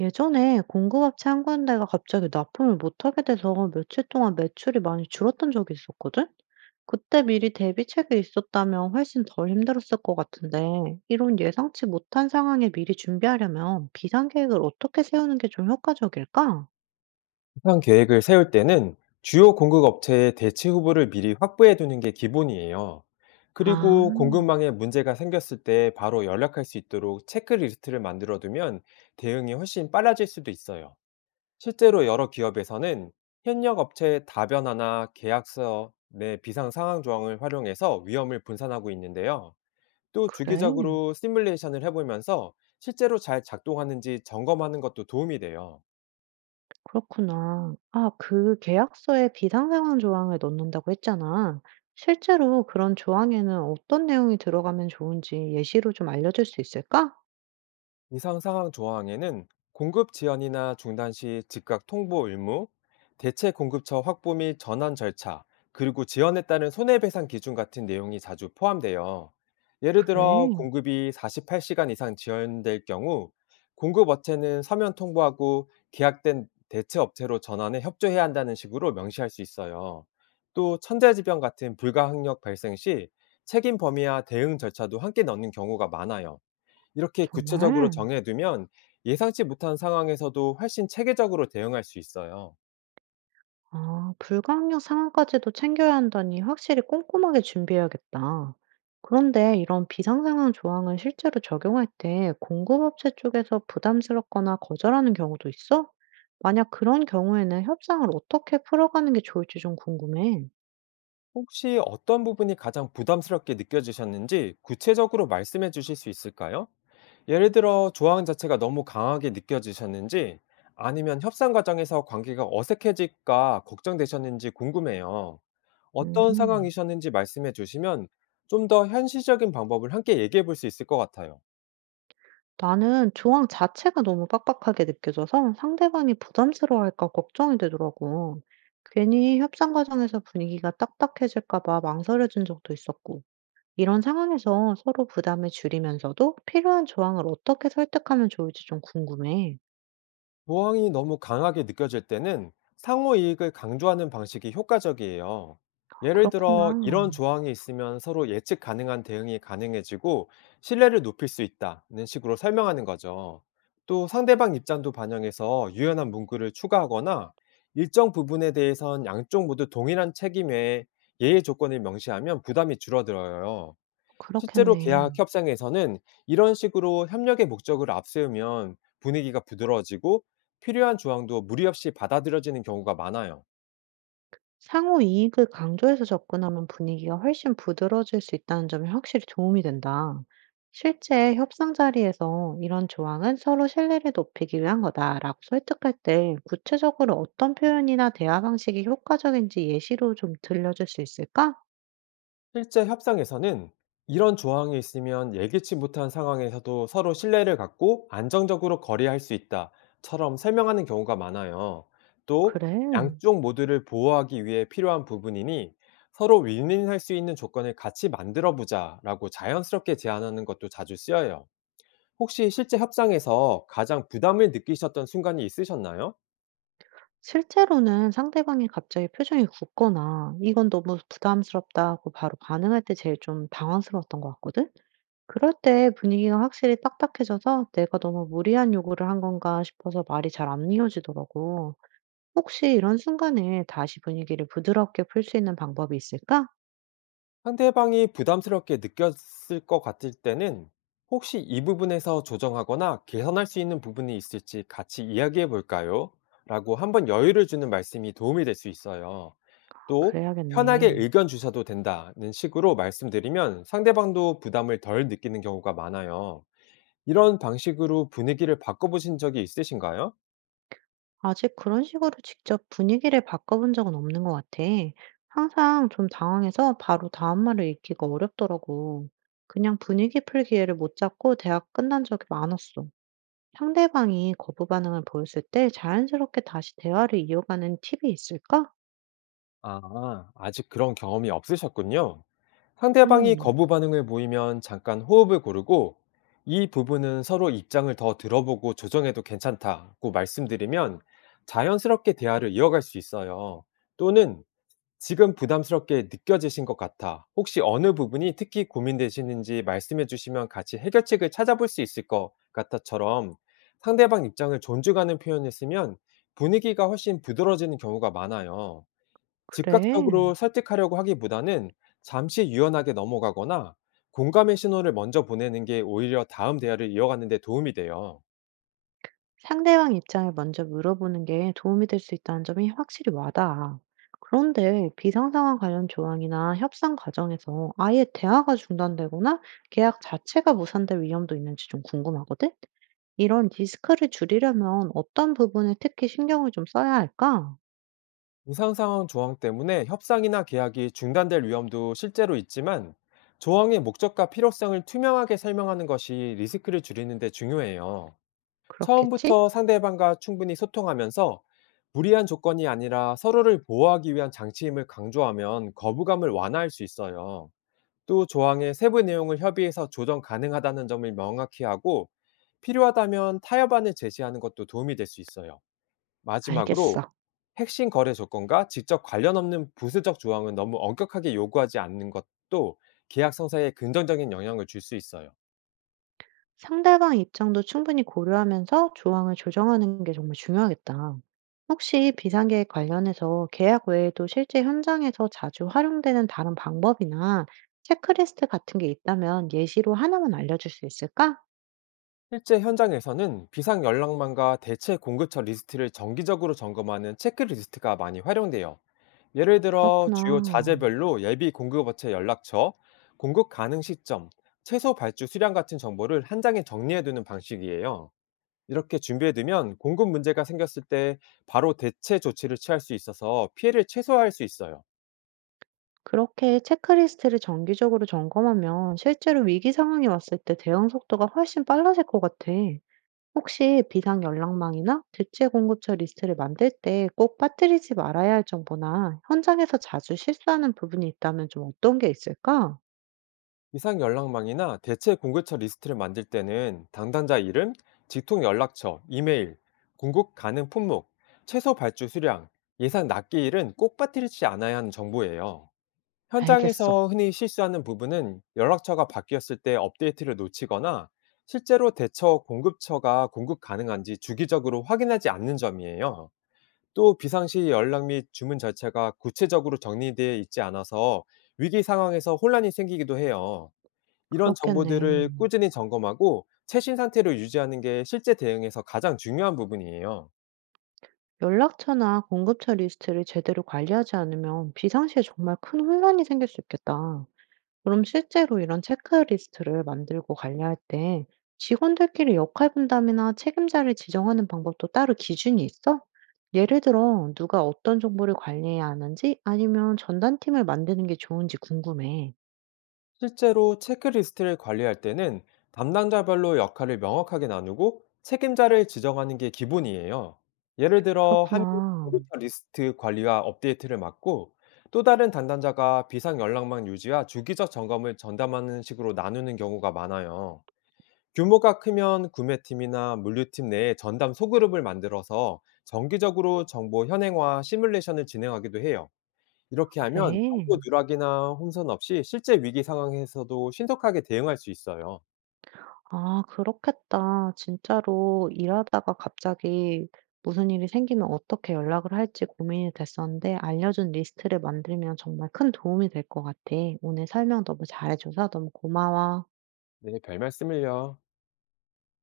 예전에 공급업체 한 군데가 갑자기 납품을 못하게 돼서 며칠 동안 매출이 많이 줄었던 적이 있었거든? 그때 미리 대비책이 있었다면 훨씬 덜 힘들었을 것 같은데, 이런 예상치 못한 상황에 미리 준비하려면 비상계획을 어떻게 세우는 게 좀 효과적일까? 수상 계획을 세울 때는 주요 공급 업체의 대체 후보를 미리 확보해 두는 게 기본이에요. 아, 그리고 공급망에 문제가 생겼을 때 바로 연락할 수 있도록 체크리스트를 만들어 두면 대응이 훨씬 빨라질 수도 있어요. 실제로 여러 기업에서는 현역 업체의 다변화나 계약서 내 비상 상황 조항을 활용해서 위험을 분산하고 있는데요. 또 그래. 주기적으로 시뮬레이션을 해보면서 실제로 잘 작동하는지 점검하는 것도 도움이 돼요. 그렇구나. 아, 그 계약서에 비상상황 조항을 넣는다고 했잖아. 실제로 그런 조항에는 어떤 내용이 들어가면 좋은지 예시로 좀 알려줄 수 있을까? 이상 상황 조항에는 공급 지연이나 중단 시 즉각 통보 의무, 대체 공급처 확보 및 전환 절차, 그리고 지연에 따른 손해배상 기준 같은 내용이 자주 포함돼요. 예를 들어 그래. 공급이 48시간 이상 지연될 경우 공급 업체는 서면 통보하고 계약된 대체 업체로 전환에 협조해야 한다는 식으로 명시할 수 있어요. 또 천재지변 같은 불가항력 발생 시 책임 범위와 대응 절차도 함께 넣는 경우가 많아요. 이렇게 구체적으로 정말? 정해두면 예상치 못한 상황에서도 훨씬 체계적으로 대응할 수 있어요. 아, 불가항력 상황까지도 챙겨야 한다니 확실히 꼼꼼하게 준비해야겠다. 그런데 이런 비상상황 조항을 실제로 적용할 때 공급업체 쪽에서 부담스럽거나 거절하는 경우도 있어? 만약 그런 경우에는 협상을 어떻게 풀어가는 게 좋을지 좀 궁금해. 혹시 어떤 부분이 가장 부담스럽게 느껴지셨는지 구체적으로 말씀해 주실 수 있을까요? 예를 들어 조항 자체가 너무 강하게 느껴지셨는지, 아니면 협상 과정에서 관계가 어색해질까 걱정되셨는지 궁금해요. 어떤 음, 상황이셨는지 말씀해 주시면 좀 더 현실적인 방법을 함께 얘기해 볼 수 있을 것 같아요. 나는 조항 자체가 너무 빡빡하게 느껴져서 상대방이 부담스러워할까 걱정이 되더라고. 괜히 협상 과정에서 분위기가 딱딱해질까 봐 망설여진 적도 있었고. 이런 상황에서 서로 부담을 줄이면서도 필요한 조항을 어떻게 설득하면 좋을지 좀 궁금해. 모항이 너무 강하게 느껴질 때는 상호 이익을 강조하는 방식이 효과적이에요. 예를 들어, 이런 그렇구나. 조항이 있으면 서로 예측 가능한 대응이 가능해지고 신뢰를 높일 수 있다는 식으로 설명하는 거죠. 또 상대방 입장도 반영해서 유연한 문구를 추가하거나, 일정 부분에 대해선 양쪽 모두 동일한 책임의 예외 조건을 명시하면 부담이 줄어들어요. 실제로 계약 그렇겠네. 협상에서는 이런 식으로 협력의 목적을 앞세우면 분위기가 부드러워지고 필요한 조항도 무리 없이 받아들여지는 경우가 많아요. 상호 이익을 강조해서 접근하면 분위기가 훨씬 부드러워질 수 있다는 점이 확실히 도움이 된다. 실제 협상 자리에서 이런 조항은 서로 신뢰를 높이기 위한 거다라고 설득할 때 구체적으로 어떤 표현이나 대화 방식이 효과적인지 예시로 좀 들려줄 수 있을까? 실제 협상에서는 이런 조항이 있으면 예기치 못한 상황에서도 서로 신뢰를 갖고 안정적으로 거래할 수 있다처럼 설명하는 경우가 많아요. 또 그래. 양쪽 모두를 보호하기 위해 필요한 부분이니 서로 윈윈할 수 있는 조건을 같이 만들어 보자라고 자연스럽게 제안하는 것도 자주 쓰여요. 혹시 실제 협상에서 가장 부담을 느끼셨던 순간이 있으셨나요? 실제로는 상대방이 갑자기 표정이 굳거나 "이건 너무 부담스럽다." 고 바로 반응할 때 제일 좀 당황스러웠던 것 같거든? 그럴 때 분위기가 확실히 딱딱해져서 '내가 너무 무리한 요구를 한 건가?' 싶어서 말이 잘 안 이어지더라고. 혹시 이런 순간에 다시 분위기를 부드럽게 풀 수 있는 방법이 있을까? 상대방이 부담스럽게 느꼈을 것 같을 때는 혹시 이 부분에서 조정하거나 개선할 수 있는 부분이 있을지 같이 이야기해 볼까요? 라고 한번 여유를 주는 말씀이 도움이 될 수 있어요. 또 편하게 그래야겠네. 의견 주셔도 된다는 식으로 말씀드리면 상대방도 부담을 덜 느끼는 경우가 많아요. 이런 방식으로 분위기를 바꿔보신 적이 있으신가요? 아직 그런 식으로 직접 분위기를 바꿔본 적은 없는 것 같아. 항상 좀 당황해서 바로 다음 말을 읽기가 어렵더라고. 그냥 분위기 풀 기회를 못 잡고 대학 끝난 적이 많았어. 상대방이 거부 반응을 보였을 때 자연스럽게 다시 대화를 이어가는 팁이 있을까? 아, 아직 그런 경험이 없으셨군요. 상대방이 음, 거부 반응을 보이면 잠깐 호흡을 고르고 이 부분은 서로 입장을 더 들어보고 조정해도 괜찮다고 말씀드리면 자연스럽게 대화를 이어갈 수 있어요. 또는 지금 부담스럽게 느껴지신 것 같아. 혹시 어느 부분이 특히 고민되시는지 말씀해 주시면 같이 해결책을 찾아볼 수 있을 것 같아처럼 상대방 입장을 존중하는 표현을 쓰면 분위기가 훨씬 부드러워지는 경우가 많아요. 그래. 즉각적으로 설득하려고 하기보다는 잠시 유연하게 넘어가거나 공감의 신호를 먼저 보내는 게 오히려 다음 대화를 이어가는 데 도움이 돼요. 상대방 입장을 먼저 물어보는 게 도움이 될 수 있다는 점이 확실히 와닿아. 그런데 비상상황 관련 조항이나 협상 과정에서 아예 대화가 중단되거나 계약 자체가 무산될 위험도 있는지 좀 궁금하거든? 이런 리스크를 줄이려면 어떤 부분에 특히 신경을 좀 써야 할까? 이상 상황 조항 때문에 협상이나 계약이 중단될 위험도 실제로 있지만 조항의 목적과 필요성을 투명하게 설명하는 것이 리스크를 줄이는 데 중요해요. 그렇겠지? 처음부터 상대방과 충분히 소통하면서 무리한 조건이 아니라 서로를 보호하기 위한 장치임을 강조하면 거부감을 완화할 수 있어요. 또 조항의 세부 내용을 협의해서 조정 가능하다는 점을 명확히 하고, 필요하다면 타협안을 제시하는 것도 도움이 될 수 있어요. 마지막으로 알겠어. 핵심 거래 조건과 직접 관련 없는 부수적 조항은 너무 엄격하게 요구하지 않는 것도 계약 성사에 긍정적인 영향을 줄 수 있어요. 상대방 입장도 충분히 고려하면서 조항을 조정하는 게 정말 중요하겠다. 혹시 비상계획 관련해서 계약 외에도 실제 현장에서 자주 활용되는 다른 방법이나 체크리스트 같은 게 있다면 예시로 하나만 알려줄 수 있을까? 실제 현장에서는 비상 연락망과 대체 공급처 리스트를 정기적으로 점검하는 체크리스트가 많이 활용돼요. 예를 들어 주요 그렇구나. 자재별로 예비 공급업체 연락처, 공급 가능 시점, 최소 발주 수량 같은 정보를 한 장에 정리해두는 방식이에요. 이렇게 준비해두면 공급 문제가 생겼을 때 바로 대체 조치를 취할 수 있어서 피해를 최소화할 수 있어요. 그렇게 체크리스트를 정기적으로 점검하면 실제로 위기 상황이 왔을 때 대응 속도가 훨씬 빨라질 것 같아. 혹시 비상 연락망이나 대체 공급처 리스트를 만들 때 꼭 빠뜨리지 말아야 할 정보나 현장에서 자주 실수하는 부분이 있다면 좀 어떤 게 있을까? 이상 연락망이나 대체 공급처 리스트를 만들 때는 담당자 이름, 직통 연락처, 이메일, 공급 가능 품목, 최소 발주 수량, 예상 납기일은 꼭 빠뜨리지 않아야 하는 정보예요. 알겠어. 현장에서 흔히 실수하는 부분은 연락처가 바뀌었을 때 업데이트를 놓치거나, 실제로 대처 공급처가 공급 가능한지 주기적으로 확인하지 않는 점이에요. 또 비상시 연락 및 주문 절차가 구체적으로 정리되어 있지 않아서 위기 상황에서 혼란이 생기기도 해요. 이런 그렇겠네. 정보들을 꾸준히 점검하고 최신 상태로 유지하는 게 실제 대응에서 가장 중요한 부분이에요. 연락처나 공급처 리스트를 제대로 관리하지 않으면 비상시에 정말 큰 혼란이 생길 수 있겠다. 그럼 실제로 이런 체크리스트를 만들고 관리할 때 직원들끼리 역할 분담이나 책임자를 지정하는 방법도 따로 기준이 있어? 예를 들어, 누가 어떤 정보를 관리해야 하는지 아니면 전담팀을 만드는 게 좋은지 궁금해. 실제로 체크리스트를 관리할 때는 담당자별로 역할을 명확하게 나누고 책임자를 지정하는 게 기본이에요. 예를 들어, 한 명이 그렇구나. 공급처 리스트 관리와 업데이트를 맡고, 또 다른 담당자가 비상 연락망 유지와 주기적 점검을 전담하는 식으로 나누는 경우가 많아요. 규모가 크면 구매팀이나 물류팀 내에 전담 소그룹을 만들어서 정기적으로 정보 현행화 시뮬레이션을 진행하기도 해요. 이렇게 하면 그래. 정보 누락이나 혼선 없이 실제 위기 상황에서도 신속하게 대응할 수 있어요. 아, 그렇겠다. 진짜로 일하다가 갑자기 무슨 일이 생기면 어떻게 연락을 할지 고민이 됐었는데 알려준 리스트를 만들면 정말 큰 도움이 될 것 같아. 오늘 설명 너무 잘해줘서 너무 고마워. 네, 별 말씀을요.